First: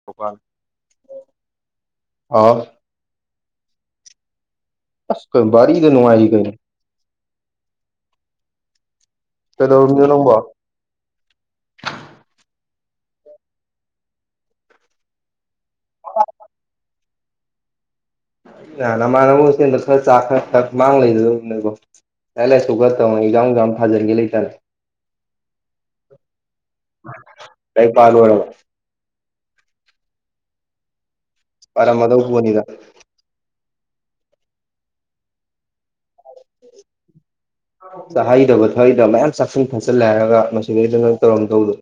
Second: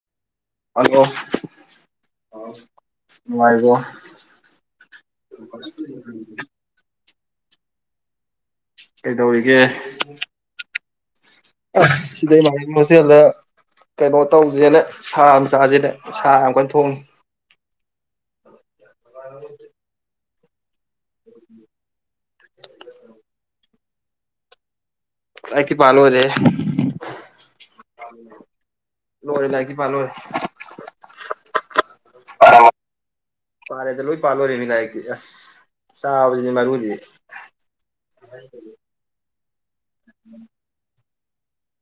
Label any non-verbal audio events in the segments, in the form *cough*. *unintelligible* Hello ꯑꯥꯎ ꯅꯨꯡꯉꯥꯏꯔꯤꯕꯣ ꯑꯁ ꯀꯩ ꯕꯥꯔꯤꯗ ꯅꯨꯡꯉꯥꯏꯔꯤꯀꯩꯅꯣ ꯀꯩꯗꯧꯔꯤꯒꯦ ꯀꯩꯗꯧꯔꯝꯃꯤꯅꯣ ꯅꯪꯕꯣ ꯑꯁ ꯁꯤꯗ *unintelligible* ꯀꯩꯅꯣ ꯇꯧꯖꯦꯅ ꯁꯥ ꯑꯃ ꯆꯥꯖꯦꯅ ꯁꯥ ꯌꯥꯝ ꯀꯟꯅ ꯊꯣꯡꯉꯤ ꯅ ꯅꯃꯥꯟꯅꯕꯒ ꯍꯣꯁꯇꯦꯜꯗ ꯈꯔ ꯆꯥ ꯈꯔ ꯊꯛ ꯃꯥꯡ ꯂꯩ *unintelligible* ꯅꯣꯏꯕꯣ ꯂꯥꯏꯔꯤꯛ ꯂꯥꯏꯁꯨꯒ ꯂꯥꯏꯔꯤꯛꯇꯤ ꯄꯥ ꯂꯣꯏꯔꯦꯍꯦ *unintelligible* ꯂꯥꯏꯔꯤꯛꯄꯥ ꯂꯣꯏꯔꯕꯣ ꯂꯣꯏꯔꯦ ꯂꯥꯏꯔꯤꯛꯇꯤ ꯄꯥꯂꯣꯏꯔꯦ ꯄꯥꯔꯝꯃꯗꯧ ꯄꯣꯠꯅꯤꯗ ꯄꯥꯔꯦꯗ ꯂꯣꯏ ꯄꯥꯂꯣꯏꯔꯦꯃꯤ ꯂꯥꯏꯔꯤꯛꯇꯤ ꯑꯁ ꯆꯥꯕꯖꯤꯅꯦ ꯃꯔꯨꯗꯤ ꯆꯥꯍꯩꯗꯕ ꯊꯛꯑꯩꯗꯕ ꯃꯌꯥꯝ ꯆꯥꯁꯤꯟ ꯊꯛꯆꯜꯂꯦ ꯍꯥꯏꯔꯒ ꯃꯁꯤꯗꯩꯗ ꯅꯪ ꯇꯧꯔꯝꯗꯧꯗꯣ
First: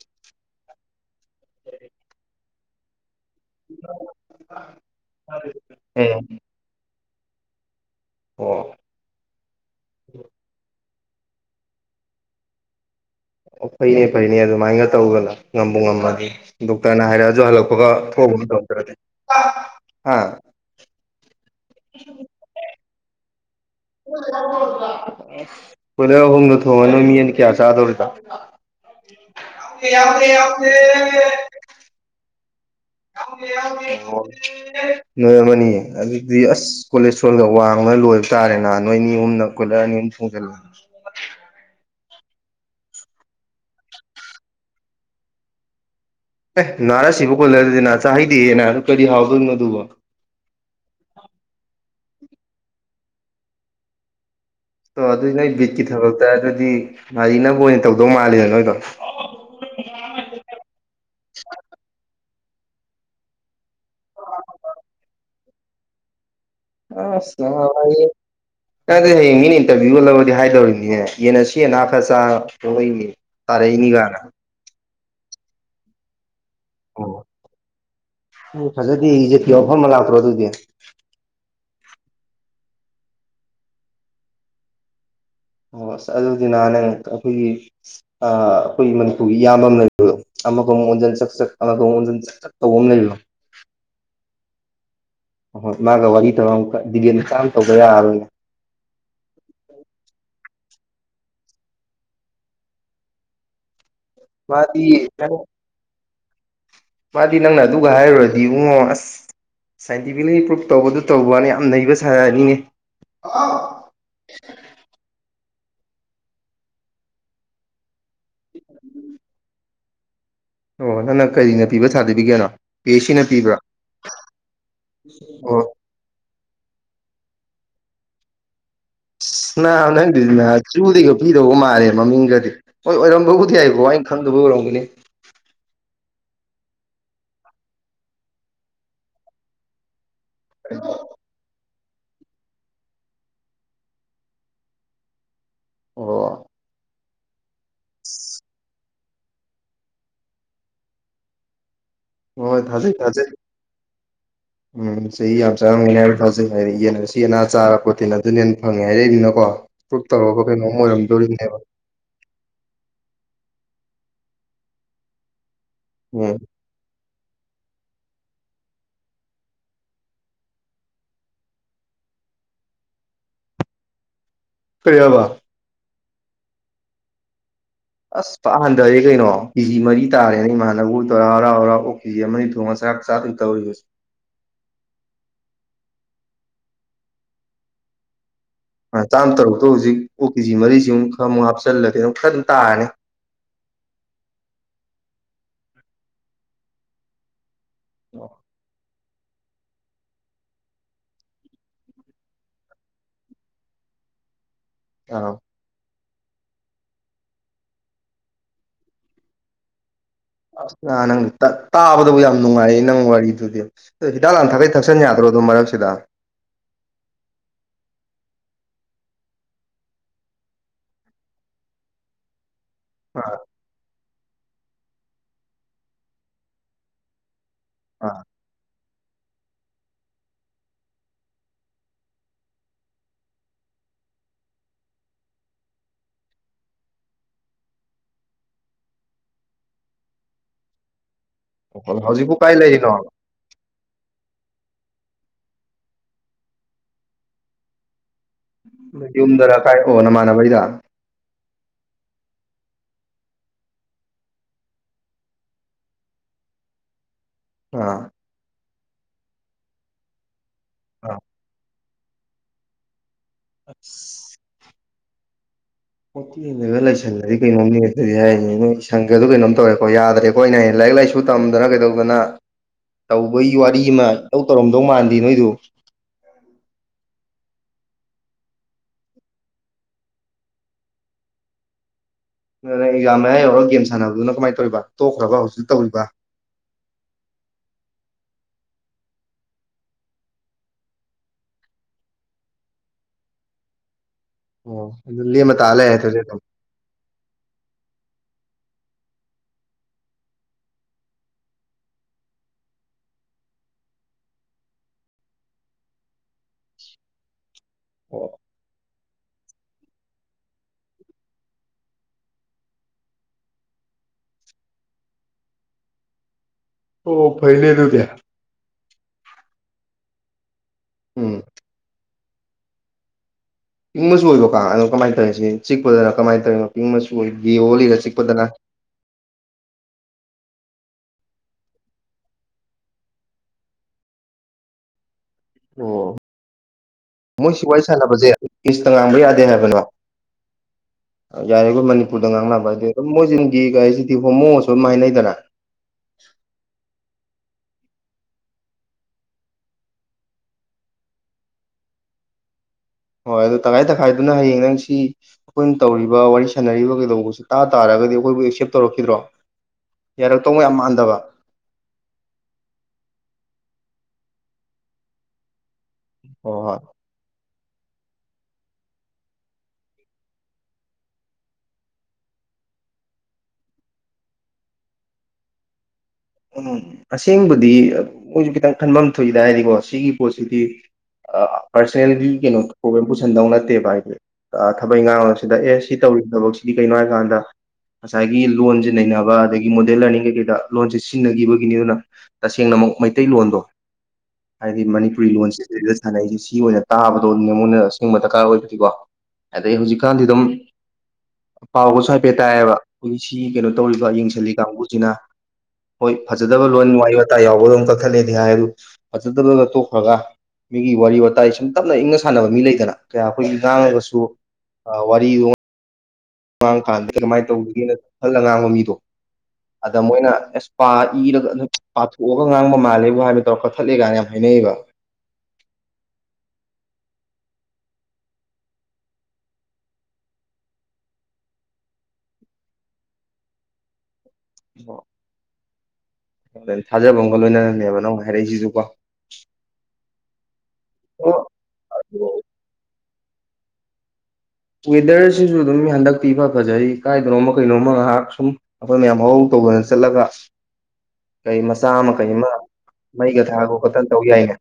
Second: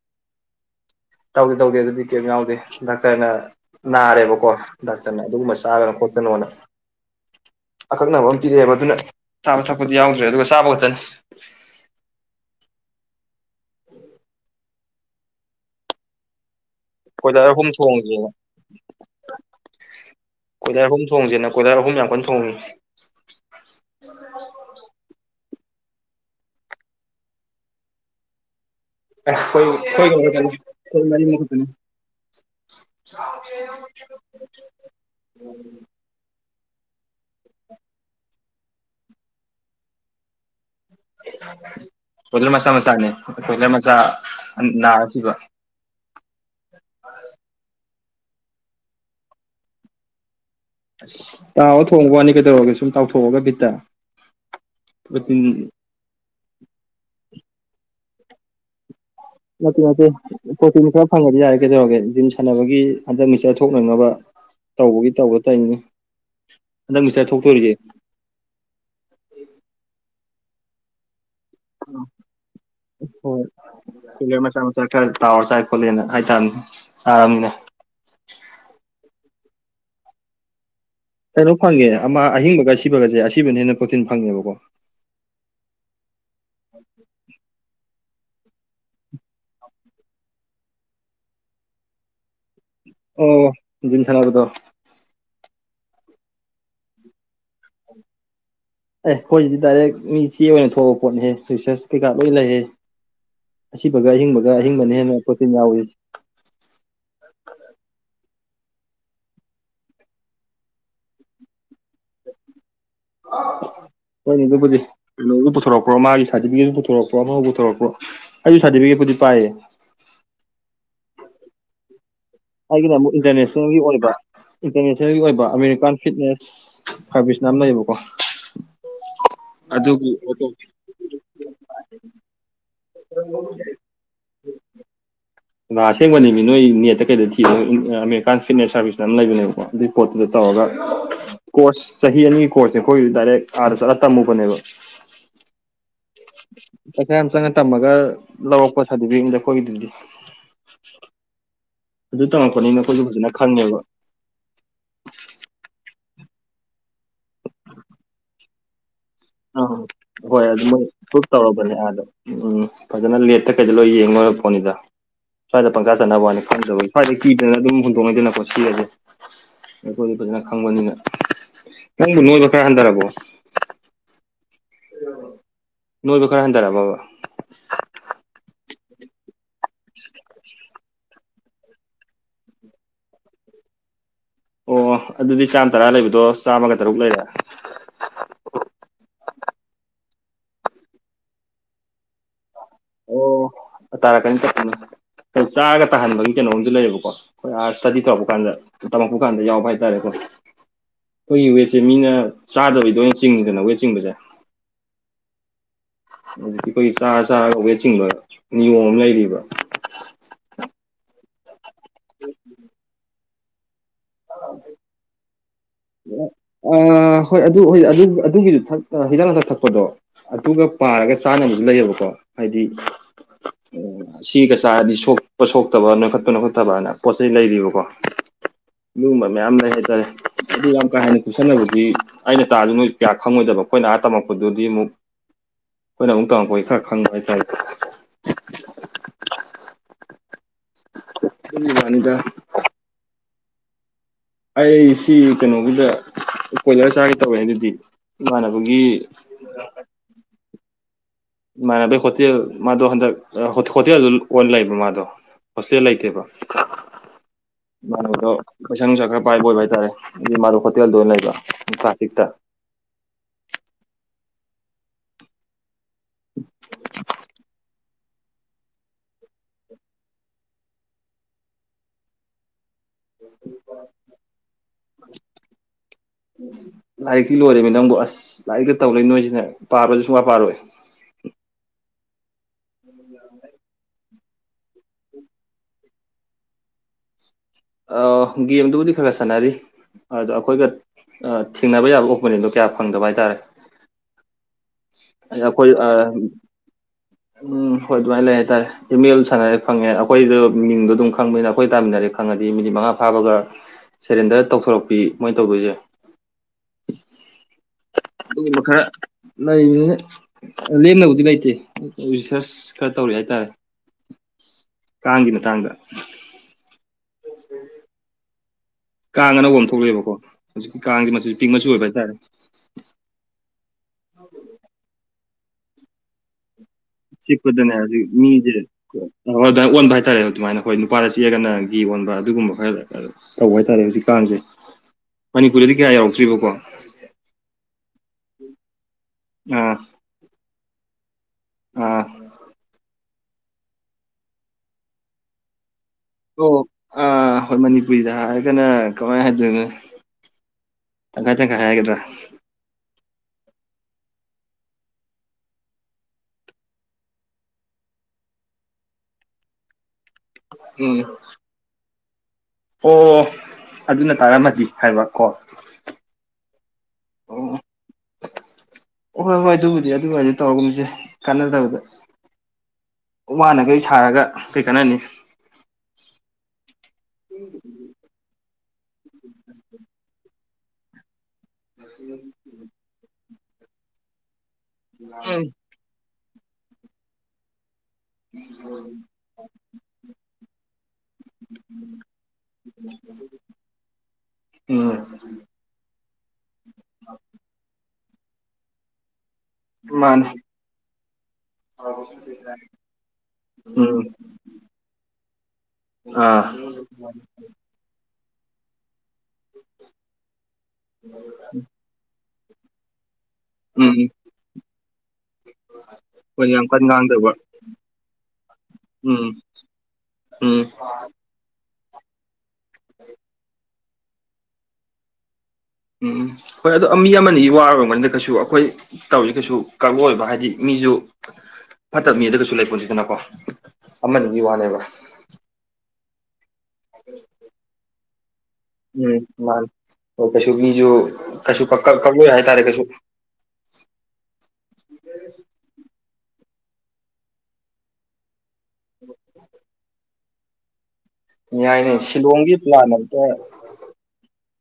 ꯇꯧꯗꯦ ꯇꯧꯗꯦ ꯑꯗꯨꯗꯤ ꯀꯩꯝ ꯌꯥꯎꯗꯦ ꯗꯥꯛꯇꯔꯅ ꯅꯥꯔꯦꯕꯀꯣ ꯗꯥꯛꯇꯔꯅ ꯑꯗꯨꯒꯨꯝꯕ ꯆꯥꯒꯅꯣ ꯎꯝ ꯈꯣꯠꯀꯅꯣꯅ ꯑꯀꯛꯅꯕ ꯑꯃ ꯄꯤꯔꯛꯑꯦꯕ ꯑꯣ ꯑꯗꯨꯅ ꯆꯥꯕ ꯊꯛꯄꯗꯤ ꯌꯥꯎꯗ꯭ꯔꯦ ꯑꯗꯨꯒ ꯆꯥꯕ ꯈꯛꯇꯅꯤ ꯑꯣ ꯐꯩꯅꯦ ꯐꯩꯅꯦ ꯑꯗꯨꯃꯥꯏꯅꯒ ꯇꯧꯒꯂ ꯉꯝꯕꯨ ꯉꯝꯃꯗꯤ ꯗꯣꯛꯇꯔꯅ ꯍꯥꯏꯔꯛꯑꯖꯨ ꯀꯣꯏꯂꯔ ꯑꯍꯨꯝ ꯍꯜꯂꯛꯄꯒ ꯊꯣꯡꯁꯦꯅ ꯊꯣꯛꯑꯕ ꯇꯧꯔꯛꯇ꯭ꯔꯗꯤ ꯍꯥ ꯀꯣꯏꯂꯔ ꯑꯍꯨꯝ ꯊꯣꯡꯖꯤꯅ ꯀꯣꯏꯂꯔ ꯑꯍꯨꯝ ꯌꯥꯝ ꯀꯟꯅ ꯊꯣꯡꯉꯤ *unintelligible* ꯀꯣꯏꯂꯔ ꯑꯍꯨꯝꯗꯣ ꯊꯣꯡꯉꯒ ꯅꯣꯏ ꯃꯤꯌꯦꯅ ꯀꯌꯥ ꯆꯥꯗꯧꯔꯤꯕ ꯑꯦ ꯑꯩꯈꯣꯏ ꯌꯥꯎꯗꯦ ꯑꯩꯈꯣꯏ ꯀꯩꯅꯣ ꯈꯛꯇꯅꯤ ꯌꯥꯎꯗꯦ ꯑꯩꯈꯣꯏ ꯌꯥꯎꯗꯦ ꯃꯔꯤꯃꯨꯛ *unintelligible* ꯌꯥꯎꯗꯦ ꯌꯥꯎꯗꯦ ꯑꯣ ꯌꯥꯎꯗꯦ ꯅꯣꯏꯑꯃꯅꯤ ꯑꯗꯨꯗꯤ ꯑꯁ ꯀꯣꯂꯦꯁꯇ꯭ꯔꯣꯜꯒ ꯋꯥꯡꯉ ꯂꯣꯏꯕ ꯇꯥꯔꯦꯅ ꯅꯣꯏ ꯑꯅꯤ ꯑꯍꯨꯝꯅ ꯀꯣꯏꯂꯔ ꯑꯅꯤ ꯑꯍꯨꯝ ꯊꯣꯡꯖꯜꯂꯗꯤ ꯫ *unintelligible* ꯀꯣꯏꯂꯔ ꯃꯆꯥ ꯃꯆꯥꯅꯦ ꯀꯣꯏꯂꯔ ꯃꯆꯥꯥ ꯅꯔꯥ ꯁꯤꯕ ꯑꯦ ꯅꯥꯔꯁꯤꯕ ꯀꯣꯜꯂꯔꯗꯤ ꯅ ꯆꯥꯍꯩꯗꯦꯍꯦ ꯑꯗꯨ ꯀꯔꯤ ꯍꯥꯎꯗꯣꯏꯅꯣ ꯑꯗꯨꯕꯨ ꯫ ꯑꯁ ꯇꯥꯎꯔ ꯊꯣꯡꯕ ꯋꯥꯅꯤ ꯀꯩꯗꯧꯔꯒꯦ ꯁꯨꯝ ꯇꯥꯎꯊꯣꯛꯑꯒ ꯕꯤꯠꯇ ꯫ ꯑꯣ ꯑꯗꯨꯏ ꯅꯣꯏ ꯕꯤꯠꯀꯤ ꯊꯕꯛꯇ ꯑꯗꯨꯗꯤ ꯃꯔꯤꯅꯕ ꯑꯣꯏꯅ ꯇꯧꯗꯧ ꯃꯥꯜꯂꯤꯗ ꯅꯣꯏꯗꯣ ꯫ ꯅꯠꯇꯦ ꯅꯠꯇꯦ ꯄꯣꯇꯤꯟ ꯈꯔ ꯐꯪꯉꯗꯤ ꯌꯥꯔꯦ ꯀꯩꯗꯧꯔꯒꯦ ꯖꯤꯝ ꯁꯥꯟꯅꯕꯒꯤ ꯍꯟꯗꯛ ꯃꯤꯆꯔ ꯊꯣꯛꯅꯅꯕ ꯇꯧꯕꯒꯤ ꯇꯧꯒꯦ ꯇꯧꯅꯤ ꯍꯟꯗꯛ ꯃꯤꯁꯇꯔ ꯊꯣꯛꯇꯣꯔꯤꯌꯦ ꯫ ꯅꯪꯒ ꯍꯌꯦꯡ ꯃꯤꯅ ꯏꯟꯇꯔꯚꯤꯌꯨꯒ ꯂꯧꯔꯗꯤ ꯍꯥꯏꯗꯧꯔꯤꯅꯦ ꯫ ꯌꯦꯟ ꯑꯁꯤꯅꯥ ꯈꯔ ꯆꯥ ꯂꯧꯔꯛꯏꯅꯤ ꯍꯣꯏ ꯇꯥꯔꯛꯏꯅꯤ ꯀꯀꯥꯏꯅ ꯕꯣꯏꯂꯔ ꯃꯆꯥ ꯃꯆꯥ ꯈꯔ ꯇꯥꯎꯔ ꯆꯥꯏ ꯈꯣꯠꯂꯦꯅ ꯍꯥꯏꯇꯥꯔꯅꯦ ꯆꯥꯔꯅꯤꯅ ꯫ ꯐꯖꯗꯦꯍꯦ ꯏꯖꯠꯀꯤ ꯋꯥꯐꯝ ꯑꯃ ꯂꯥꯛꯇ꯭ꯔꯣ ꯑꯗꯨꯗꯤ ꯫ ꯀꯩꯅꯣ ꯐꯪꯉꯦ ꯑꯃ ꯑꯍꯤꯡꯕꯒ ꯁꯤꯕꯒꯁꯦ ꯑꯁꯤꯕꯅ ꯍꯦꯅ ꯄꯔꯣꯇꯤꯟ ꯐꯪꯉꯦꯕꯀꯣ ꯫ ꯑꯣ ꯑꯁ ꯑꯗꯨꯗꯤ ꯅ ꯅꯪ ꯑꯩꯈꯣꯏꯒꯤ ꯑꯩꯈꯣꯏꯒꯤ ꯃꯅꯤꯄꯨꯔꯒꯤ ꯏꯌꯥꯝꯕ ꯑꯃ ꯂꯩꯕꯗꯣ ꯑꯃꯒ ꯑꯃꯨꯛ ꯑꯣꯟꯖꯟ ꯆꯛ ꯆꯛ ꯑꯃꯒ ꯑꯃꯨꯛ ꯑꯣꯟꯖꯟ ꯆꯛ ꯇꯧꯕ ꯑꯃ ꯂꯩꯕꯗꯣ ꯑꯣ ꯖꯤꯝ ꯁꯥꯟꯅꯕꯗꯣ ꯍꯣꯏ ꯃꯥꯒ ꯋꯥꯔꯤ ꯊꯧꯔ ꯑꯃꯨꯛꯀ ꯗꯤꯕꯦꯠ ꯃꯆꯥ ꯑꯃ ꯇꯧꯗ ꯌꯥꯔꯔꯣꯏꯅꯦ ꯫ ꯑꯦ ꯍꯣꯏꯁꯤꯗꯤ ꯗꯥꯏꯔꯦꯛ ꯃꯤ ꯆꯦ ꯑꯣꯏꯅ ꯊꯣꯛꯂꯑꯒ ꯄꯣꯠꯅꯤꯍꯦ ꯔꯤꯁꯔꯁ ꯀꯩꯀꯥ ꯂꯣꯏ ꯂꯩꯌꯦ ꯫ ꯑꯁꯤꯕꯒ ꯑꯍꯤꯡꯕꯒ ꯑꯍꯤꯡꯕꯅ ꯃꯥꯗꯤ ꯍꯦꯟꯅ ꯅꯪ ꯄꯔꯣꯇꯤꯟ ꯌꯥꯎꯋꯦꯁꯦ ꯫ ꯃꯥꯗꯤ ꯅꯪꯅ ꯑꯗꯨꯒ ꯍꯥꯏꯔꯨꯔꯗꯤ ꯏꯕꯨꯡꯉꯣ ꯑꯁ ꯁꯥꯏꯟꯇꯤꯐꯤꯀꯦꯜꯂꯤ ꯄ꯭ꯔꯨꯞ ꯇꯧꯕꯗꯨ ꯇꯧꯕ ꯋꯥꯅ ꯌꯥꯝ ꯅꯩꯕ ꯁꯥ ꯍꯥꯏꯅꯤꯡꯉꯤ ꯫ ꯍꯣꯏꯅꯦ ꯑꯗꯨꯕꯨꯗꯤ ꯀꯩꯅꯣꯗꯨ ꯄꯨꯊꯣꯔꯛꯄ꯭ꯔꯣ ꯃꯥꯒꯤ ꯁꯥꯔꯇꯤꯐꯤꯀꯦꯠꯁꯨ ꯄꯨꯊꯣꯔꯛꯄ꯭ꯔꯣ ꯑꯃ ꯄꯨꯊꯣꯔꯛꯄ꯭ꯔꯣ ꯫ ꯑꯩꯁꯨ ꯁꯥꯔꯇꯤꯐꯤꯀꯠꯄꯨꯗꯤ ꯄꯥꯏꯌꯦ ꯑꯣ ꯅꯪꯅ ꯀꯔꯤꯅ ꯄꯤꯕ ꯁꯥꯇꯤꯐꯤꯀꯦꯠꯅꯣ ꯫ ꯑꯩꯒꯤꯅ ꯑꯃꯨꯛ ꯏꯟꯇꯔꯅꯦꯁꯅꯦꯜꯒꯤ ꯑꯣꯏꯕ ꯏꯟꯇꯔꯅꯦꯁꯅꯦꯜꯒꯤ ꯑꯣꯏꯕ ꯑꯣ ꯑꯃꯦꯔꯤꯀꯥꯟ ꯐꯤꯠꯅꯦꯁ ꯫ ꯐꯕꯤꯁꯅ ꯑꯃ ꯂꯩꯀꯣ ꯫ ꯅ ꯅꯪꯗꯨꯗꯤ ꯅꯕ ꯆꯨꯂꯤꯒ ꯄꯤꯗꯧꯕ ꯃꯥꯜꯂꯦ ꯃꯃꯤꯡꯒꯗꯤ ꯫ ꯍꯣꯏ ꯑꯣꯏꯔꯝꯕꯕꯨꯗꯤ ꯌꯥꯏꯀꯣ ꯑꯩꯅ ꯈꯪꯗꯕꯕꯨ ꯑꯣꯏꯔꯝꯒꯅꯤ ꯍꯩꯃ ꯑꯁꯦꯡꯕꯅꯤꯃꯤ ꯅꯣꯏ ꯅꯦꯠꯇ ꯀꯩꯗ ꯊꯤꯌꯣ ꯑꯃꯦꯔꯤꯀꯥꯟ ꯐꯤꯠꯅꯦꯁ ꯁꯥꯔꯚꯤꯁꯁꯅ ꯑꯃ ꯂꯩꯕꯅꯦꯕꯀꯣ ꯑꯗꯨꯒꯤ ꯄꯣꯠꯇꯨꯗ ꯇꯧꯔꯒ ꯀꯣꯔꯁ ꯆꯍꯤ ꯑꯅꯤꯒꯤ ꯀꯣꯔꯁꯁꯦ ꯑꯩꯈꯣꯏ ꯗꯥꯏꯔꯦꯛ ꯑꯥꯗ ꯆꯠꯂ ꯇꯝꯃꯨꯕꯅꯦꯕ ꯫ ꯑꯣ ꯄꯩꯁꯥ ꯌꯥꯝ ꯆꯪꯉꯒ ꯇꯝꯃꯒ ꯂꯧꯔꯛꯄ ꯁꯥꯔꯇꯤꯐꯤꯀꯦꯠꯗ ꯑꯩꯈꯣꯏꯒꯤꯗꯨꯗꯤ ꯫ ꯑꯗꯨ ꯍꯣꯏ ꯇꯪꯉꯛꯄꯅꯤꯅ ꯊꯥꯖꯩ ꯑꯩꯈꯣꯏꯁꯨ ꯊꯥꯖꯩ ꯐꯖꯅ ꯈꯪꯉꯦꯕ ꯎꯝ ꯆꯍꯤ ꯌꯥꯝ ꯆꯥꯔꯝꯅꯦ ꯍꯥꯏꯕ ꯐꯥꯖꯩ ꯍꯥꯏꯗꯤ ꯌꯦꯟ ꯑꯁꯤ ꯑꯅꯥ ꯆꯥꯔ ꯄꯔꯣꯇꯤꯟ ꯑꯗꯨꯅ ꯍꯟꯅ ꯐꯪꯉꯦ ꯍꯥꯏꯔꯛꯏꯃꯤꯅ ꯫ ꯀꯣ ꯑꯥ ꯄ꯭ꯔꯨꯚ ꯇꯧꯔꯒ ꯍꯣꯏ ꯑꯗꯨ ꯀꯩꯅꯣꯝ ꯃꯣꯏ ꯄ꯭ꯔꯨꯞ ꯑꯣꯏꯔꯝꯗꯣꯔꯤꯕꯅꯦꯕ ꯫ ꯇꯧꯔꯕꯅꯦ ꯑꯥꯗ ꯎꯝ ꯐꯖꯅ ꯂꯦꯞꯇ ꯀꯩꯗ ꯂꯣꯏ ꯌꯦꯡꯂꯣꯏꯕ ꯄꯣꯠꯅꯤꯗ ꯁ꯭ꯋꯥꯏꯗ ꯄꯪꯆꯥꯥ ꯆꯥꯅꯕ ꯎꯝ ꯋꯥꯅꯤ ꯈꯪꯗꯕꯩ ꯁ꯭ꯋꯥꯏꯗ ꯀꯤꯗꯅ ꯑꯗꯨꯝ ꯍꯨꯟꯗꯣꯛꯅꯩꯗꯅꯀꯣ ꯁꯤꯔꯗꯤ ꯑꯩꯈꯣꯏꯗꯤ ꯐꯖꯅ ꯈꯪꯕꯅꯤꯅ ꯅꯪꯕꯨ ꯅꯣꯏꯕ ꯈꯔ ꯍꯟꯊꯔꯕꯣ ꯫ ꯀꯔꯤ ꯍꯥꯏꯕ ꯅꯣꯏꯕ ꯈꯔ ꯍꯟꯊꯔꯕꯕꯥ ꯫ ꯑꯁ ꯐꯖꯅ ꯍꯟꯊꯔꯦ ꯀꯩꯅꯣ ꯀꯦꯖꯤ ꯃꯔꯤ ꯇꯥꯔꯦꯅ ꯏꯃꯥꯟꯅꯕꯕꯨ ꯇꯧꯔ ꯍꯔꯥꯎ ꯍꯔꯥꯎ ꯑꯣꯛ ꯀꯦꯖꯤ ꯑꯃ ꯑꯅꯤ ꯊꯣꯡꯉꯥ ꯆꯥꯛꯄꯨ ꯆꯥ *unintelligible* ꯑꯣ ꯑꯗꯨꯗꯤ ꯆꯥꯝꯃ ꯇꯔꯥ ꯂꯩꯕꯗꯣ ꯆꯥꯝꯃꯒ ꯇꯔꯨꯛ ꯂꯩꯔꯦ ꯫ ꯆꯥꯝꯃ ꯇꯔꯨꯛꯇꯣ ꯍꯧꯖꯤꯛ ꯑꯣꯛ ꯀꯦꯖꯤ ꯃꯔꯤꯁꯤꯃꯨꯛ ꯈꯔꯃꯨꯛ ꯍꯥꯞꯆꯜꯂꯒꯦ ꯑꯗꯨꯝ ꯈꯔ ꯇꯥꯔꯅꯤ ꯫ ꯑꯣ ꯇꯥꯔꯛꯀꯅꯤ ꯆꯥꯔꯒ ꯇꯥꯍꯟꯕꯒꯤ ꯀꯩꯅꯣꯝꯁꯨ ꯂꯩꯌꯦꯕꯀꯣ ꯫ ꯈꯣꯏ ꯑꯥ ꯏꯁꯇꯗꯤ ꯇꯧꯔꯛꯄ ꯀꯥꯟꯗ ꯇꯝꯃꯛꯄ ꯀꯥꯟꯗ ꯌꯥꯎꯕ ꯍꯥꯏꯇꯥꯔꯦꯀꯣ ꯫ ꯑꯩꯈꯣꯏꯒꯤ ꯋꯦꯠꯁꯦ ꯃꯤꯅ ꯆꯥꯗꯕꯤꯗ ꯑꯣꯏꯅ ꯆꯤꯡꯉꯤꯗꯅ ꯋꯦꯠ ꯆꯤꯡꯕꯁꯦ ꯫ *unintelligible* ꯍꯧꯖꯤꯛꯇꯤ ꯑꯩꯈꯣꯏꯒꯤ ꯆꯥꯔ ꯆꯥꯔꯒ ꯋꯦꯠ ꯆꯤꯡꯕ ꯅꯤꯌꯣꯝ ꯑꯃ ꯂꯩꯔꯤꯕ ꯑꯁ ꯑ ꯅꯪ ꯇꯥ ꯇꯥꯕꯗꯕꯨ ꯌꯥꯝ ꯅꯨꯡꯉꯥꯏꯌꯦ ꯅꯪ ꯋꯥꯔꯤꯗꯨꯗꯤ ꯇꯣꯏꯗꯤ ꯍꯤꯗꯥꯛ ꯂꯥꯡꯊꯛꯀꯩ ꯊꯛꯆꯟ ꯌꯥꯗ꯭ꯔꯣ ꯑꯗꯨ ꯃꯔꯛꯁꯤꯗ ꯑ ꯍꯣꯏ ꯑꯗꯨꯏ ꯑꯗꯨ ꯑꯗꯨꯒꯤꯗꯨ ꯍꯤꯗꯥꯛ ꯂꯥꯡꯊꯛ ꯊꯛꯄꯗꯣ ꯑꯗꯨꯒ ꯄꯥꯔꯒ ꯆꯥꯅꯕꯁꯨ ꯂꯩꯌꯦꯕꯀꯣ ꯍꯥꯏꯗꯤ ꯄꯥ ꯑꯣ ꯁꯤꯒ ꯆꯥꯔꯗꯤ ꯁꯣꯛꯄ ꯁꯣꯛꯇꯕ ꯅꯣꯏꯈꯠꯄ ꯅꯣꯈꯠꯇꯕꯅ ꯄꯣꯠ ꯆꯩꯩ ꯂꯩꯔꯤꯕ ꯑꯥ ꯑꯗꯨꯒꯨꯝꯕ ꯃꯌꯥꯝ ꯂꯩ ꯍꯥꯏꯇꯥꯔꯦ ꯑꯗꯨ ꯌꯥꯝ ꯀꯥ ꯍꯦꯟꯅ ꯀꯨꯞꯁꯟꯅꯕꯗꯤ ꯑꯩꯅ ꯇꯥꯜꯂꯤ ꯅꯣꯏ ꯀꯌꯥ ꯈꯪꯉꯣꯏꯗꯕ ꯑꯩꯈꯣꯏꯅ ꯑꯍ ꯇꯝꯃꯛꯄꯗꯨꯗꯤ ꯑꯃꯨꯛ ꯑꯩꯈꯣꯏꯅꯃꯨꯛ ꯇꯝꯃꯛꯄꯩ ꯈꯔ ꯈꯪꯕ ꯍꯥꯏꯇꯥꯔꯦꯀꯣ ꯑꯗꯨꯒꯤ ꯑꯣꯈꯣꯜꯂꯣ ꯋꯥꯅꯤꯗ ꯍꯧꯖꯤꯛꯄꯨ ꯀꯥꯏ ꯂꯩꯔꯤꯅꯣ ꯑꯩ ꯁꯤ ꯀꯩꯅꯣꯒꯤꯗ ꯀꯣꯏꯂꯔ ꯆꯥꯒꯦ ꯇꯧꯋꯦ ꯑꯗꯨꯗꯤ ꯏꯃꯥꯟꯅꯕꯒꯤ ꯌꯨꯝꯗꯔ ꯀꯥꯏ ꯑꯣ ꯅꯃꯥꯟꯅꯕꯒꯤꯗ ꯏꯃꯥꯟꯅꯕꯩ ꯍꯣꯇꯦꯜ ꯃꯥꯗꯣ ꯍꯟꯗꯛ ꯍꯣꯇꯦꯜꯗꯨ ꯑꯣꯜ ꯂꯩꯕ ꯃꯥꯗꯣ ꯍꯣꯁꯇꯦꯜ ꯂꯩꯇꯦꯕ꯭ꯔꯣ ꯑꯥ ꯏꯃꯥꯟꯅꯕꯗꯣ ꯄꯩꯁꯥ ꯅꯨꯡꯁꯥ ꯈꯔ ꯄꯥꯏꯕ ꯑꯣꯏꯕ ꯍꯥꯏꯇꯥꯔꯦ ꯑꯗꯨ ꯃꯥꯗꯣ ꯍꯣꯇꯦꯜꯗ ꯑꯣꯏꯅ ꯂꯩꯕ ꯒꯨꯍꯇꯤꯗ ꯑꯁ ꯍꯣꯇꯦꯟꯗꯒ ꯂꯩꯥꯏꯁꯜꯂꯗꯤ ꯀꯩꯅꯣꯝꯅꯦ ꯑꯗꯨꯗꯤ ꯍꯥꯏꯅꯤ ꯅꯣꯏ ꯁꯪꯒꯗꯨ ꯀꯩꯅꯣꯝ ꯇꯧꯔꯦꯀꯣ ꯌꯥꯗ꯭ꯔꯦꯀꯣ ꯑꯩꯅ ꯂꯥꯏꯔꯤꯛ ꯂꯥꯏꯁꯨ ꯇꯝꯗꯅ ꯀꯩꯗꯧꯗꯅ ꯇꯧꯕꯒꯤ ꯋꯥꯔꯤ ꯑꯃ ꯏꯇꯧ ꯇꯧꯔꯝꯗꯧ ꯃꯥꯟꯗꯦ ꯅꯣꯏꯗꯣ ꯂꯥꯏꯔꯤꯛꯇꯤ ꯂꯣꯏꯔꯦꯃꯦ ꯅꯪꯕꯨ ꯑꯁ ꯂꯥꯏꯔꯤꯛꯛꯇ ꯇꯧꯔ ꯂꯩ ꯅꯣꯏꯁꯤꯅ ꯄꯥꯕꯗꯤ ꯁꯨꯡꯄꯥ ꯄꯥꯔꯣꯏ ꯑꯗꯨꯅ ꯑꯦꯛꯖꯥ ꯃꯌꯥ ꯌꯧꯔꯒ ꯒꯦꯝ ꯁꯥꯟꯅꯕꯗꯨꯅ ꯀꯃꯥꯏꯅ ꯇꯧꯔꯤꯕ ꯇꯣꯛꯈ꯭ꯔꯕ ꯍꯧꯖꯤꯛꯁꯨ ꯇꯧꯔꯤꯕ ꯑꯧ ꯒꯦꯝꯗꯨꯕꯨꯗꯤ ꯈꯔꯒ ꯁꯥꯟꯅꯔꯤ ꯑꯗ ꯑꯩꯈꯣꯏꯒ ꯑ ꯊꯦꯡꯅꯕ ꯌꯥꯕ ꯑꯣꯄꯣꯅꯦꯟꯗꯣ ꯀꯌꯥ ꯐꯪꯗꯕ ꯍꯥꯏꯇꯥꯔꯦ ꯑꯣ ꯑꯗꯨ ꯑꯩ ꯂꯦꯝꯃ ꯇꯥ ꯑꯩꯈꯣꯏ ꯑ ꯂꯩꯔꯦ ꯑꯗꯨꯗꯤ ꯑꯗꯨꯝ ꯎꯝ ꯍꯣꯏ ꯑꯗꯨꯃꯥꯏ ꯂꯩ ꯍꯥꯏꯇꯥꯔꯦ ꯏꯃꯦꯜ ꯁꯥꯟꯅꯔꯦ ꯐꯪꯉꯦ ꯑꯩꯈꯣꯏꯗꯣ ꯃꯤꯡꯗꯣ ꯑꯗꯨꯝ ꯈꯪꯕꯅꯤꯅ ꯑꯩꯈꯣꯏ ꯇꯥꯃꯤꯟꯅꯔꯦ ꯐꯪꯉꯗꯤ ꯃꯤꯅꯤꯠ ꯃꯉꯥ ꯐꯥꯕꯒ ꯁꯦꯔꯦꯟꯗꯔ ꯇꯧꯊꯣꯔꯛꯄꯤ ꯃꯣꯏꯅ ꯇꯧꯗꯣꯏꯁꯦ ꯑꯣ ꯑꯗꯨꯒꯨꯝꯕ ꯈꯔ ꯂꯩꯅꯤꯅꯦ ꯂꯦꯝꯅꯕꯨꯗꯤ ꯂꯩꯇꯦ ꯔꯤꯁꯔꯁ ꯈꯔ ꯇꯧꯔꯤ ꯍꯥꯏꯇꯥꯔꯦ ꯀꯥꯡꯒꯤ ꯃꯇꯥꯡꯗ ꯑꯣ ꯐꯩꯅꯦ ꯑꯗꯨꯨꯗꯤ ꯀꯥꯡ ꯑꯅꯧꯕꯝ ꯊꯣꯛꯂꯛꯑꯦꯕꯀꯣ ꯍꯧꯖꯤꯛꯀꯤ ꯀꯥꯡꯁꯦ ꯎꯝ ꯃꯆꯨ ꯄꯤꯡꯀ ꯃꯆꯨ ꯑꯣꯏꯕ ꯍꯥꯏꯇꯥꯔꯦ ꯄꯤꯡ ꯃꯨꯆꯨ ꯑꯣꯏꯕ ꯀꯥꯡ ꯑꯗꯣ ꯀꯃꯥꯏꯅ ꯇꯧꯔꯤ ꯁꯤ ꯆꯤꯛꯄꯗ ꯀꯃꯥꯏꯅ ꯇꯧꯔꯤꯅꯣ ꯄꯤꯡ ꯃꯆꯨ ꯒꯦ ꯑꯣꯜꯂꯤꯔ ꯆꯤꯛꯄꯗꯅ ꯍ ꯍꯣꯏ ꯑꯗꯨꯃꯥꯏꯅ ꯑꯣꯟꯕ ꯍꯥꯏꯇꯥꯔꯦ ꯑꯗꯨꯃꯥꯏꯅ ꯑꯩꯈꯣꯏ ꯅꯨꯄꯥꯗ ꯆꯤꯛꯑꯒꯅ ꯒꯦ ꯑꯣꯟꯕ ꯑꯗꯨꯒꯨꯝꯕ ꯈꯔ ꯇꯧꯕ ꯍꯥꯏꯇꯥꯔꯦ ꯍꯧꯖꯤꯛ ꯀꯥꯡꯁꯦ ꯃꯅꯤꯄꯨꯔꯗꯗꯤ ꯀꯌꯥ ꯑꯣ ꯌꯥꯎꯔꯛꯇ꯭ꯔꯤꯕꯀꯣ ꯃꯣꯏꯁꯤ ꯋꯥꯔꯤ ꯁꯥꯟꯅꯕꯁꯦ ꯏꯪꯂꯤꯁꯇ ꯉꯥꯡꯕ ꯑꯥ ꯌꯥꯔꯦ ꯑꯩꯈꯣꯏ ꯑꯥ ꯃꯅꯤꯄꯨꯔꯗ ꯉꯥꯡꯅꯕꯩꯗꯤ ꯑꯗꯨꯝ ꯃꯣꯏꯁꯤꯒꯤ ꯀꯩ ꯍꯥꯏꯁꯤꯗꯤ ꯍꯣꯃꯣꯁꯨ ꯑꯗꯨꯃꯥꯏ ꯂꯩꯗꯅ ꯑꯣ ꯑꯥ ꯍꯣꯏ ꯃꯅꯤꯄꯨꯔꯤꯗ ꯍꯥꯏꯔꯒꯅ ꯀꯃꯥꯏꯅ ꯍꯥꯏꯗꯣꯏꯅꯣ ꯇꯪꯈꯥꯏ ꯇꯪꯈꯥꯏ ꯍꯥꯏꯒꯗ꯭ꯔꯥ ꯍꯣꯏ ꯑꯗꯨ ꯇꯪꯈꯥꯏ ꯇꯈꯥꯏꯗꯨꯅ ꯍꯌꯦꯡ ꯅꯪ ꯁꯤ ꯑꯩꯈꯣꯏꯅ ꯇꯧꯔꯤꯕ ꯋꯥꯔꯤ ꯁꯥꯟꯅꯔꯤꯕ ꯀꯩꯗꯧꯕꯁꯤ ꯇꯥ ꯇꯥꯔꯒꯗꯤ ꯑꯩꯈꯣꯏꯕꯨ ꯑꯦꯛꯁꯦꯞ ꯇꯧꯔꯛꯈꯤꯗ꯭ꯔꯣ ꯌꯥꯔꯛꯇꯧ ꯌꯥꯝ ꯎꯝ ꯃꯥꯟꯗꯕ ꯑꯣ ꯑꯗꯨꯅ ꯇꯥꯔꯝꯃꯗꯤ ꯍꯥꯏꯕ ꯀꯣ ꯍꯣ ꯍꯣꯏ ꯎꯝ ꯑꯣꯍꯣꯏ ꯍꯣꯏ ꯑꯗꯨꯕꯨꯗꯤ ꯑꯗꯨꯃꯥꯏꯗꯤ ꯇꯧꯔꯒꯨꯝꯁꯦ ꯀꯥꯟꯅꯗꯕꯗ ꯋꯥꯥꯅꯈꯩ ꯁꯥꯔꯒ ꯀꯩ ꯀꯥꯟꯅꯅꯤ ꯎꯝ ꯑꯁꯦꯡꯕꯗꯤ ꯃꯣꯏꯁꯨ ꯈꯤꯇꯪ ꯈꯟꯐꯝ ꯊꯣꯛꯏꯗ ꯍꯥꯏꯗꯤꯀꯣ ꯁꯤꯒꯤ ꯄꯣꯠꯁꯤꯗꯤ ꯄꯥꯔꯁꯅꯦꯜꯂꯤ ꯀꯩꯅꯣ ꯄ꯭ꯔꯣꯕꯦꯝ ꯄꯨꯁꯟꯗꯧ ꯅꯠꯇꯦꯕ ꯍꯥꯏꯗꯤ ꯑ ꯊꯕꯛ ꯏꯪꯒꯥꯡ ꯎꯝ ꯃꯥꯔꯛꯁꯤꯗ ꯑꯦꯁ ꯁꯤ ꯇꯧꯔꯤꯕ ꯊꯕꯛꯁꯤꯗꯤ ꯀꯩꯅꯣ ꯍꯥꯏꯀꯥꯟꯗ ꯉꯁꯥꯏꯒꯤ ꯂꯣꯟꯖꯦ ꯅꯩꯅꯕ ꯑꯗꯒꯤ꯫ ꯃꯣꯗꯦꯜ ꯂꯔꯅꯤꯡ ꯀꯩꯀꯩꯗ ꯂꯣꯟꯁꯦ ꯁꯤꯟꯅꯒꯤꯕꯒꯤꯅꯦ ꯑꯗꯨꯅ ꯇꯁꯦꯡꯅ ꯑꯃꯨꯛ ꯃꯩꯇꯩꯂꯣꯟꯗꯣ꯫ ꯍꯥꯏꯗꯤ ꯎꯝ ꯃꯅꯤꯄꯨꯔꯤ ꯂꯣꯟꯁꯦ ꯁꯤꯗꯩꯗ ꯁꯥꯟꯅꯩꯁꯦ ꯁꯤ ꯑꯣꯏꯅ ꯇꯥꯕꯗꯣ ꯅꯉꯣꯟꯅ ꯑꯁꯦꯡꯕ ꯗꯔꯀꯥꯔ ꯑꯣꯏꯕꯗꯤꯀꯣ꯫ *unintelligible* ꯑꯗꯩ ꯃꯥꯅꯤ ꯍꯧꯖꯤꯛꯀꯥꯟꯗꯤ ꯗꯨꯝ ꯄꯥꯎꯒꯁꯨ ꯍꯥꯏꯐꯦꯠ ꯇꯥꯏꯌꯦꯕ ꯑꯩꯈꯣꯏꯒꯤ ꯁꯤꯒꯤ ꯀꯩꯅꯣ ꯎꯝ ꯇꯧꯔꯤꯕ ꯌꯦꯡꯁꯜꯂꯤ ꯀꯥꯡꯕꯨꯁꯤꯅ꯫ ꯍꯣꯏ ꯑꯥ ꯐꯖꯗꯕ ꯂꯣꯟ ꯋꯥꯍꯩ ꯋꯥꯇꯥ ꯌꯥꯎꯕꯗꯨꯝ ꯀꯛꯊꯠꯂꯦꯗꯤ ꯍꯥꯏ ꯑꯗꯨ꯫ ꯐꯖꯗꯕꯒ ꯇꯣꯛꯈ꯭ꯔꯥꯒ ꯃꯤꯒꯤ ꯋꯥꯔꯤ ꯋꯥꯇꯥꯏ ꯁꯨꯝ ꯇꯞꯅ ꯏꯪꯅ ꯁꯥꯟꯅꯕ ꯃꯤ ꯂꯩꯗꯅ꯫ ꯀꯌꯥ ꯑꯩꯈꯣꯏꯒꯤ ꯎꯝ ꯉꯥꯡꯉꯒꯁꯨ ꯑ ꯋꯥꯔꯤ ꯍꯣꯏ ꯌꯥꯝ ꯀꯟ ꯃꯥꯡ ꯀꯥꯟꯗ ꯉꯥꯡꯗꯕ ꯀꯃꯥꯏꯅ ꯇꯧꯒꯦꯅ ꯈꯜꯂ ꯉꯥꯡꯕ ꯃꯤꯗꯣ꯫ ꯎꯝ ꯑꯗ ꯃꯣꯏꯅ ꯎꯝ ꯑꯦꯁ ꯄꯥ ꯏꯔꯒ ꯄꯥꯊꯣꯛꯑꯒ ꯉꯥꯡꯕ ꯃꯥꯜꯂꯦꯕꯨ ꯍꯥꯏꯕ ꯇꯧꯔꯒ ꯀꯊꯠꯂꯦ ꯒꯅꯥ ꯌꯥꯝ ꯍꯥꯏꯅꯩꯑꯕ꯫ ꯎꯝ ꯍꯣꯏ ꯑꯗꯣ ꯃꯤ ꯑꯃ ꯑꯅꯤꯒꯤ ꯋꯥ ꯑꯣꯏꯔꯡꯒꯅꯤꯗ ꯀꯩꯁꯨ ꯑꯩꯈꯣꯏ꯫ ꯇꯧꯔꯤ ꯀꯩꯁꯨ ꯀꯛꯂꯑꯣꯏꯕ ꯍꯥꯏꯗꯤ ꯃꯤꯖꯨ ꯐꯠꯇꯕ ꯃꯤꯗ ꯀꯩꯁꯨ ꯂꯩꯄꯣꯟꯇꯦꯗꯅꯀꯣ꯫ ꯑꯃꯅꯤꯒꯤ ꯋꯥꯅꯦꯕ ꯊꯥꯖꯕ ꯑꯃꯒ ꯂꯣꯏꯅꯅꯥꯅꯦꯕꯀꯣ ꯅꯪꯕꯨ ꯍꯥꯏꯔꯛꯏꯖꯤꯖꯨ ꯀꯣ ꯎꯝ ꯃꯥꯅꯤ ꯑꯣ ꯀꯩꯁꯨ ꯃꯤꯖꯨ ꯀꯩꯁꯨ ꯀꯛ ꯀꯛ ꯀꯛꯂꯣꯏ ꯑꯣ ꯍꯥꯏꯇꯥꯔꯦ ꯀꯩꯁꯨ ꯋꯦꯗꯔꯁꯤꯁꯨ ꯑꯗꯨꯝ ꯍꯟꯗꯛꯇꯤ ꯏꯐꯥ ꯐꯥꯖꯔꯤ ꯀꯥꯏꯗꯅꯣꯝꯃ ꯀꯩꯅꯣꯝꯃ ꯉꯥꯍꯥꯛ ꯁꯨꯝ ꯑꯩꯈꯣꯏ ꯃꯌꯥꯝ ꯍꯧ ꯍꯧ ꯇꯧꯗꯅ ꯆꯠꯂꯒ꯫ ꯀꯩ ꯃꯆꯥ ꯌꯥꯏꯅꯦ ꯑꯃ ꯀꯩ ꯑꯃ ꯁꯤꯂꯣꯡꯒꯤ ꯄ꯭ꯂꯥꯟ ꯃꯩꯒ ꯑꯝꯇ ꯊꯥ ꯈꯣꯀꯠꯇꯅ ꯇꯧ ꯌꯥꯏꯅꯦ꯫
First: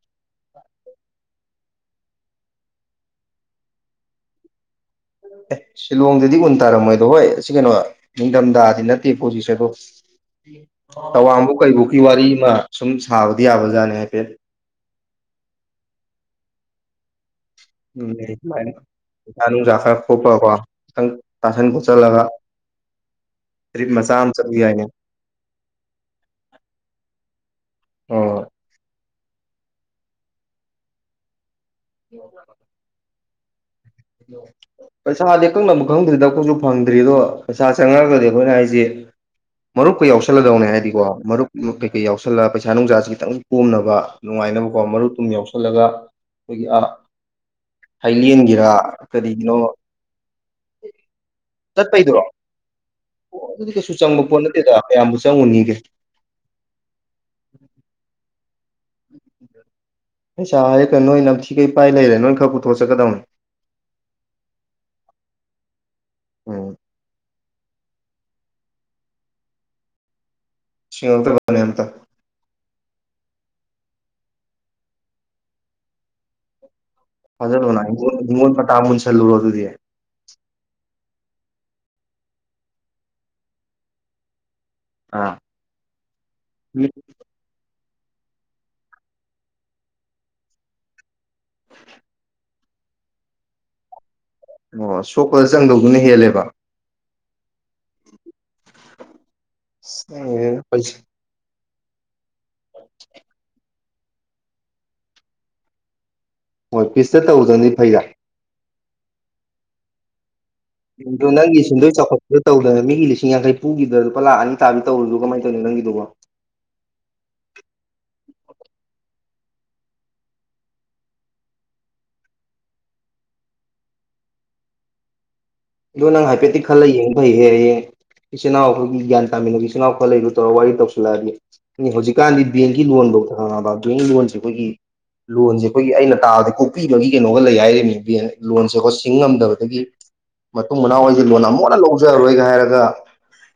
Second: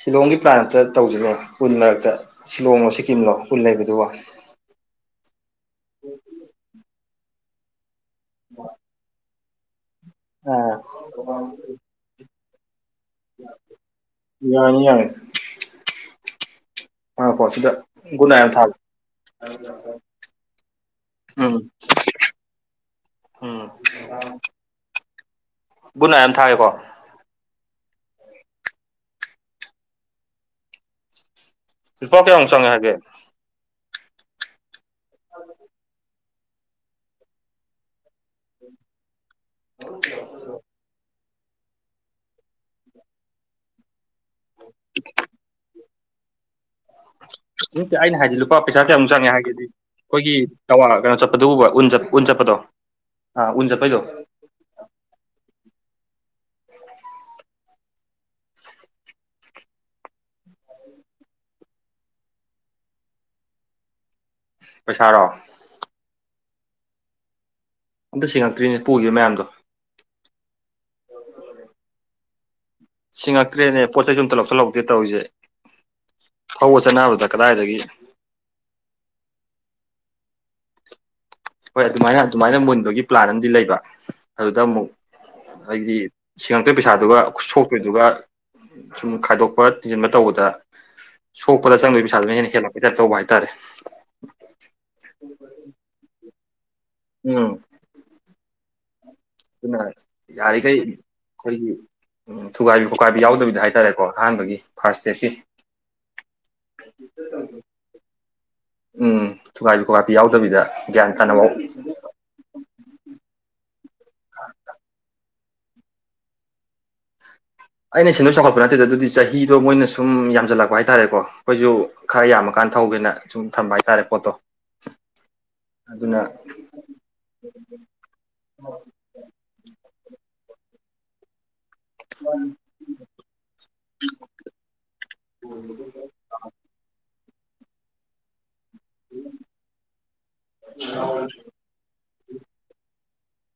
ꯁꯤꯂꯣꯡꯒꯤ ꯄ꯭ꯂꯥꯟ ꯑꯝꯇ ꯇꯧꯖꯤꯅꯦ ꯎꯟ ꯃꯔꯛꯇ ꯁꯤꯂꯣꯡꯂꯣ ꯁꯤꯀꯤꯝꯂꯣ ꯎꯟ ꯂꯩꯕꯗꯨ ꯕꯣ ꯑꯦ ꯁꯤꯂꯣꯡꯗꯗꯤ ꯎꯨꯟ ꯇꯥꯔꯝꯃꯣꯏꯗꯣ ꯍꯣꯏ ꯁꯤ ꯀꯩꯅꯣ ꯅꯤꯡꯊꯝꯊꯥꯗꯤ ꯅꯠꯇꯦꯀꯣ ꯍꯧꯖꯤꯛꯁꯦ ꯑꯗꯣ꯫ ꯑꯥ ꯇꯋꯥꯡꯕꯨꯛ ꯀꯩꯕꯨꯨꯛꯀꯤ ꯋꯥꯔꯤ ꯑꯃ ꯁꯨꯝ ꯁꯥꯕꯗꯤ ꯌꯥꯕꯖꯥꯠꯅꯦ ꯍꯥꯏꯐꯦꯠ꯫ ꯌꯥꯅꯤ ꯌꯥꯔꯦ *unintelligible* ꯉꯥꯏꯑꯣꯀꯣ ꯁꯤꯗ ꯎꯝ ꯒꯨꯠꯅꯥꯏꯗ ꯑꯃ ꯁꯨꯃꯥꯏꯅ ꯊꯥꯒꯦ꯫ ꯄꯩꯁꯥ ꯅꯨꯡꯖꯥ ꯈꯔ ꯈꯣꯄꯒꯀꯣ ꯈꯤꯇꯪ ꯎꯝ ꯇꯥꯁꯟ ꯈꯣꯠꯆꯜꯂꯒ ꯎꯝ ꯇ꯭ꯔꯤꯞ ꯃꯆꯥ ꯑꯝ ꯆꯠꯂꯨ ꯌꯥꯏꯅꯦ ꯕꯨꯨꯠꯅꯥꯏ ꯑꯝ ꯊꯥꯒꯦꯀꯣ ꯑꯣꯏ ꯂꯨꯄꯥ ꯀꯌꯥꯃꯨꯛ ꯆꯪꯑꯛꯑꯒꯦ꯫ ꯄꯩꯁꯥꯗꯤ ꯑꯀꯛꯅꯕ ꯈꯪꯗ꯭ꯔꯤꯗ ꯑꯩꯈꯣꯏꯖꯨ ꯐꯪꯗ꯭ꯔꯤ ꯑꯗꯣ ꯄꯩꯁꯥ ꯆꯪꯉꯛꯑꯒꯗꯤ ꯑꯩꯈꯣꯏꯅ ꯍꯥꯏꯁꯦ ꯃꯔꯨꯞꯀ ꯌꯥꯎꯁꯜꯂꯗꯧꯅꯦ ꯍꯥꯏꯗꯤꯀꯣ ꯃꯔꯨꯞ ꯀꯩꯀꯩ ꯌꯥꯎꯁꯜꯂꯒ ꯄꯩꯁꯥ ꯅꯨꯡꯁꯥꯥꯁꯦ ꯈꯤꯇꯪ ꯄꯣꯝꯅꯕ ꯅꯨꯡꯉꯥꯏꯅꯕ ꯀꯣ ꯃꯔꯨ ꯇꯨꯝ ꯌꯥꯎꯁꯜꯂꯒ ꯑꯩꯈꯣꯏꯒꯤ ꯑ ꯅꯠꯇꯦ ꯑꯩꯅ ꯍꯥꯏꯗꯤ ꯂꯨꯄꯥ ꯊꯥꯏꯂꯦꯟꯒꯤꯔꯥ ꯄꯩꯁꯥ ꯀꯌꯥꯃꯨꯛ ꯆꯪꯉꯦ ꯍꯥꯏꯒꯦꯗꯤ ꯑꯩꯈꯣꯏꯒꯤ ꯇꯋꯥ ꯀꯩꯅꯣ ꯆꯠꯄꯗꯨ ꯎꯕ ꯎꯟ ꯆꯠꯄꯩꯗꯨꯔꯣ ꯆꯠꯄꯗꯣ꯫ ꯑꯥ ꯎꯟꯆꯠꯄꯩꯗꯣ *unintelligible* ꯛꯣꯟ ꯅꯠꯇꯦꯗ ꯀꯌꯥꯝꯕꯨ ꯆꯪꯉꯨꯅꯤꯒꯦ꯫ ꯄꯩꯁꯥ ꯍꯥꯏꯔꯦ ꯀꯩ ꯅꯣꯏ ꯅꯝꯊꯤꯒꯩ ꯄꯥꯏ ꯂꯩꯔꯦ ꯅꯣꯏ ꯈꯔ ꯄꯨꯊꯣꯛꯑꯒ ꯆꯠꯀꯗꯧꯅꯤ꯫ ꯄꯩꯁꯥꯔꯣ ꯎꯝ ꯑꯝꯇ ꯁꯦꯡꯉꯛꯇ꯭ꯔꯤꯅꯦ ꯄꯨꯒꯤꯕ ꯃꯌꯥꯝꯗꯣ꯫ ꯁꯤꯡꯉꯛꯇꯕꯅꯦ ꯑꯝꯇ ꯁꯤꯉꯛꯇ꯭ꯔꯦꯅꯦ ꯄꯣꯠ ꯆꯩꯩꯁꯨ ꯑꯨꯝꯝꯇ ꯂꯧꯁꯜꯍꯧꯗꯦ ꯇꯧꯔꯤꯖꯦ ꯊꯧꯕ ꯆꯅꯕꯗ *unintelligible* ꯃꯨꯟꯁꯜꯔꯨꯔꯣ ꯑꯗꯨꯗꯤ ꯍꯣꯏ ꯑꯗꯨꯃꯥꯏꯅ ꯑꯗꯨꯃꯥꯏꯅ ꯃꯨꯟꯕꯒꯤ ꯄ꯭ꯂꯥꯟ ꯑꯃꯗꯤ ꯂꯩꯕ ꯑꯗꯨꯗ ꯑꯃꯨꯛ ꯑꯥ ꯑꯩꯗꯤ ꯁꯤꯡꯉꯛꯇꯣꯏ ꯄꯩꯁꯥꯗꯨꯒ ꯁꯣꯛꯇꯣꯏꯗꯨꯒ ꯁꯨꯝ ꯈꯥꯏꯗꯣꯛꯄ ꯇꯤꯟꯖꯟꯕ ꯇꯧꯕꯗ ꯁꯣꯛꯄꯗ ꯆꯪꯗꯒ꯭ꯔꯤ ꯄꯩꯁꯥꯗꯨꯅ ꯍꯦꯟꯅ ꯍꯦꯜꯂꯛꯄꯩ ꯇꯥꯏꯄ ꯇꯧꯕ ꯍꯥꯏꯇꯥꯔꯦ ꯑꯣ ꯁꯣꯛꯄꯗ ꯆꯪꯗꯧꯗꯨꯅ ꯍꯦꯜꯂꯦꯕ ꯎꯝ ꯑꯗꯨꯅ ꯌꯥꯔꯤꯈꯩ ꯑꯩꯈꯣꯏꯒꯤ ꯊꯨꯒꯥꯏꯕꯤ ꯈꯣꯀꯥꯏꯕ ꯌꯥꯎꯗꯕꯤꯗ ꯍꯥꯏꯇꯥꯔꯦꯀꯣ ꯑꯍꯥꯟꯕꯒꯤ ꯐꯥꯔꯁ ꯗꯦꯠꯀꯤ ꯍꯣꯏ ꯄꯤꯁꯇ ꯇꯧꯗꯅꯤ ꯐꯩꯔꯥ ꯎꯝ ꯊꯨꯒꯥꯏꯁꯨ ꯈꯣꯀꯥꯏꯄꯤ ꯌꯥꯎꯗꯕꯤꯗ ꯒ꯭ꯌꯥꯟ ꯇꯥꯅ ꯅꯪꯒꯤ ꯁꯤꯟꯗꯣꯏ ꯆꯥꯎꯈꯠꯄꯗ ꯇꯧꯗꯅ ꯃꯤꯒꯤ ꯂꯤꯁꯤꯡ ꯌꯥꯡꯈꯩ ꯄꯨꯒꯤꯗ ꯑꯗꯨ ꯂꯨꯄꯥ ꯂꯥꯛ ꯑꯅꯤꯥꯕꯤ ꯇꯧꯨꯁꯨ ꯀꯃꯥꯏ ꯇꯧꯅꯤ ꯅꯪꯒꯤꯗꯨꯕꯣ ꯑꯩꯅ ꯁꯦꯟꯗꯣꯛ ꯆꯥꯎꯒꯠꯄ ꯅꯠꯇꯦꯗ ꯑꯗꯨꯗꯤ ꯆꯍꯤꯗꯣ ꯃꯣꯏꯅ ꯁꯨꯝ ꯌꯥꯝꯖꯜꯂꯛꯄ ꯍꯥꯏꯇꯥꯔꯦꯀꯣ ꯑꯩꯈꯣꯏꯁꯨ ꯈꯔ ꯌꯥꯝꯃꯀꯥꯟꯗ ꯊꯧꯒꯦꯅ ꯁꯨꯝ ꯊꯝꯕ ꯍꯥꯏꯇꯥꯔꯦ ꯄꯣꯠꯇꯣ ꯑꯗꯣ ꯅꯪ ꯑꯗꯨꯅ ꯍꯥꯏꯐꯦꯠꯇꯤ ꯈꯜꯂꯒ ꯌꯦꯡꯕ ꯐꯩꯍꯦꯌꯦ ꯏꯆꯤꯟꯜꯅꯥꯎꯈꯣꯏ ꯒ꯭ꯌꯥꯟ ꯇꯥꯃꯤꯟꯅꯕ ꯏꯆꯤꯜꯅꯥꯎ ꯈꯔ ꯂꯩꯔꯨ ꯇꯧꯔꯒ ꯋꯥꯔꯤ ꯇꯧꯁꯤꯜꯂꯛꯑꯗꯤ ꯍꯧꯖꯤꯛꯀꯥꯟꯗꯤ ꯕꯤ ꯂꯣꯟꯐꯧꯗ ꯍꯪꯉꯑꯕ ꯑ ꯑꯅꯤ ꯂꯣꯟꯁꯤꯦ ꯑꯩꯈꯣꯏꯒꯤ ꯂꯣꯟꯁꯦ ꯑꯩꯈꯣꯏꯒꯤ ꯑꯩꯅ ꯇꯥꯕꯗ ꯀꯣꯛꯄꯤꯕꯒꯤ ꯀꯩꯅꯣꯒ ꯂꯩ ꯍꯥꯏꯔꯦ ꯃꯤꯡꯕꯤꯅ ꯂꯣꯟꯁꯦ ꯑꯩꯈꯣꯏ ꯁꯤꯡꯉꯝꯗꯕꯗꯒꯤ ꯃꯇꯨꯡ ꯃꯅꯥꯎ ꯍꯏꯁꯦ ꯂꯣꯟ ꯑꯃꯨꯛꯟꯅ ꯂꯧꯖꯔꯔꯣꯏꯒ ꯍꯥꯏꯔꯒ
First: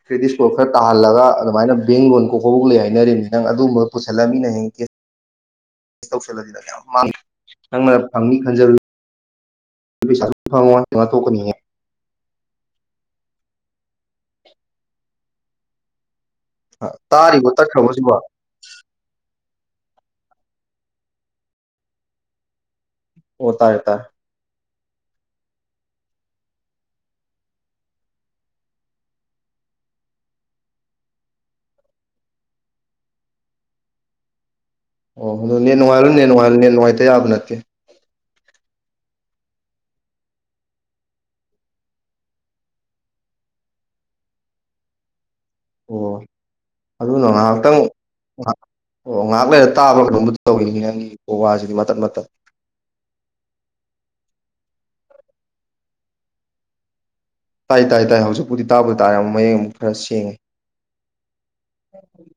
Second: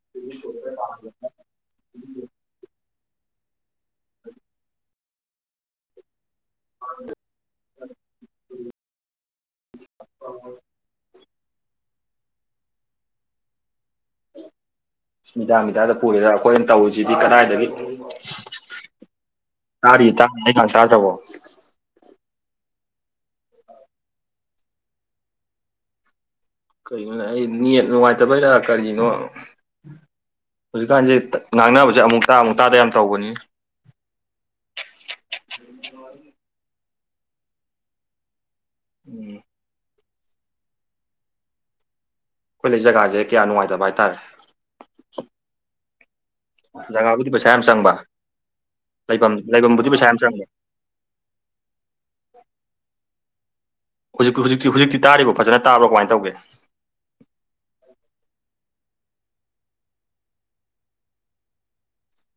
ꯀ꯭ꯔꯦꯗꯤꯠ ꯁꯀꯣꯔꯠ ꯈꯔ ꯇꯥꯍꯜꯂꯒ ꯑꯗꯨꯃꯥꯏꯅ ꯕꯦꯡ ꯂꯣꯟ ꯀꯣꯛꯀꯐꯣꯛꯛ ꯂꯩ ꯍꯥꯏꯅꯔꯤꯕꯅꯤ ꯅꯪ ꯑꯗꯨꯒꯝꯕꯒ ꯄꯨꯁꯜꯂꯃꯤꯅ ꯍꯌꯦꯡ ꯀꯦ ꯅꯪꯅ ꯐꯪꯅꯤ ꯈꯟꯖꯔ ꯐꯪꯉꯣ ꯍꯥꯏꯅ ꯊꯣꯛꯀꯅꯤꯉꯦ ꯃꯤꯗꯥꯡ ꯃꯤꯗꯥꯗ ꯄꯨꯔꯦꯗ ꯑꯩꯈꯣꯏꯅ ꯇꯧꯁꯤꯗꯤ ꯇꯥꯔꯤꯕꯣ ꯀꯗꯥꯏꯗꯒꯤ ꯇꯠꯈ꯭ꯔꯕꯣ ꯁꯤꯕꯣ ꯇꯥꯔꯤ ꯇꯥ ꯑꯩ ꯈ ꯁꯥꯥ ꯇꯕꯣ ꯑꯣ ꯇꯥꯔꯦ ꯇꯥꯔꯦ ꯀꯔꯤꯒꯤꯅꯣ ꯑꯩ ꯅꯦꯠ ꯅꯨꯡꯉꯥꯏꯇꯕꯩꯔꯥ ꯀꯔꯤꯅꯣ ꯍꯧꯖꯤꯛꯀꯥꯟꯁꯦ ꯉꯥꯡꯅꯕꯁꯦ ꯑꯃꯨꯛ ꯇꯥ ꯑꯃꯨꯛ ꯇꯥꯗ ꯌꯥꯝ ꯇꯧꯕꯅꯤ ꯑꯣ ꯑꯗꯨꯣ ꯅ ꯅꯨꯡꯉꯥꯏꯜꯂꯨ ꯅ ꯉꯜꯂꯨ ꯅꯦ ꯅꯨꯡꯉꯥꯏꯇ ꯌꯥꯕ ꯅꯠꯇꯦ ꯎꯝ ꯑꯩꯈꯣꯏ ꯂꯩ ꯖꯒꯥꯁꯦ ꯀꯌꯥ ꯅꯨꯡꯉꯥꯏꯇꯕ ꯍꯥꯏꯕꯇꯥꯔꯦ ꯑꯣ ꯑꯗꯨꯅ ꯖꯒꯥꯕꯨꯗꯤ ꯄꯩꯁꯥ ꯌꯥꯝ ꯉꯥꯏꯍꯥꯛꯇꯪ ꯆꯪꯕ ꯉ ꯑꯣ ꯂꯩꯐꯝ ꯉꯥꯏꯍꯥꯛ ꯂꯩꯔ ꯂꯩꯐꯝꯕꯨꯗꯤ ꯄꯩꯁꯥ ꯌꯥꯝ ꯇꯥꯕ꯭ꯔꯥꯒꯨꯝꯕ ꯆꯪꯕ ꯇꯧꯋꯅꯤ ꯅꯪꯒꯤ ꯎ ꯋꯥꯁꯤꯗꯤ ꯃꯇꯠ ꯃꯇꯠ ꯍꯧꯖꯤꯛꯤ ꯍꯧꯖꯤꯛꯇꯤꯖꯤꯛꯇꯤ ꯇꯥꯔꯤꯕ ꯐꯖꯅ ꯇꯥ꯭ꯔꯥ ꯀꯃꯥꯏꯅ ꯇꯧꯒꯦ ꯇꯥꯏ ꯇꯥꯏ ꯇꯥꯏ ꯍꯧꯖꯤꯛꯄꯨꯗꯤ ꯇꯥꯕ ꯇꯔꯦ ꯑꯃ ꯃꯌꯦꯛ ꯑꯃꯨꯛ ꯈꯔ ꯁꯦꯡꯉꯦ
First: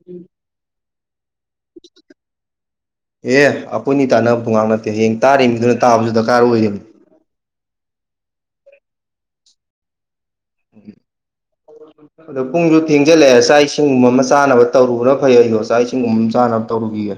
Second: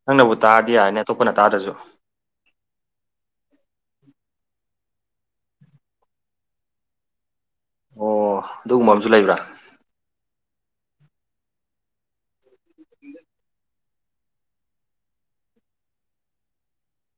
ꯅꯪꯅꯕꯨ ꯇꯥꯔꯗꯤ ꯌꯥꯏꯅ ꯑꯇꯣꯞꯄꯅ ꯇꯥꯗ꯭ꯔꯁꯨ ꯑꯦ ꯑꯩꯈꯣꯏꯅꯤ ꯇꯥꯟꯅꯕꯗꯨ ꯉꯥꯛ ꯅꯠꯇꯦ ꯍꯌꯦꯡ ꯇꯥꯔꯤꯕꯃꯤꯅꯤꯗꯨꯅ ꯇꯥꯕꯁꯨ ꯗꯔꯀꯥꯔ ꯑꯣꯏꯔꯤꯕꯅꯤ ꯑꯣ ꯑꯗꯨꯒꯨꯝꯕ ꯑꯃꯁꯨ ꯂꯩꯕ꯭ꯔꯥ *inaudible* ꯑꯗꯣ ꯄꯨꯡꯁꯨ ꯊꯦꯡꯖꯤꯜꯂꯛꯑꯦ ꯆꯥꯛ ꯏꯁꯤꯡꯒꯨꯝꯕ ꯑꯃ ꯆꯥꯅꯕ ꯇꯧꯔꯨꯕ꯭ꯔꯥ ꯐꯩ ꯑꯩꯗꯣ ꯆꯥꯛ ꯏꯁꯤꯡꯒꯨꯝꯕ ꯑꯃ ꯆꯥꯅꯕ ꯇꯧꯔꯨꯈꯤꯒꯦ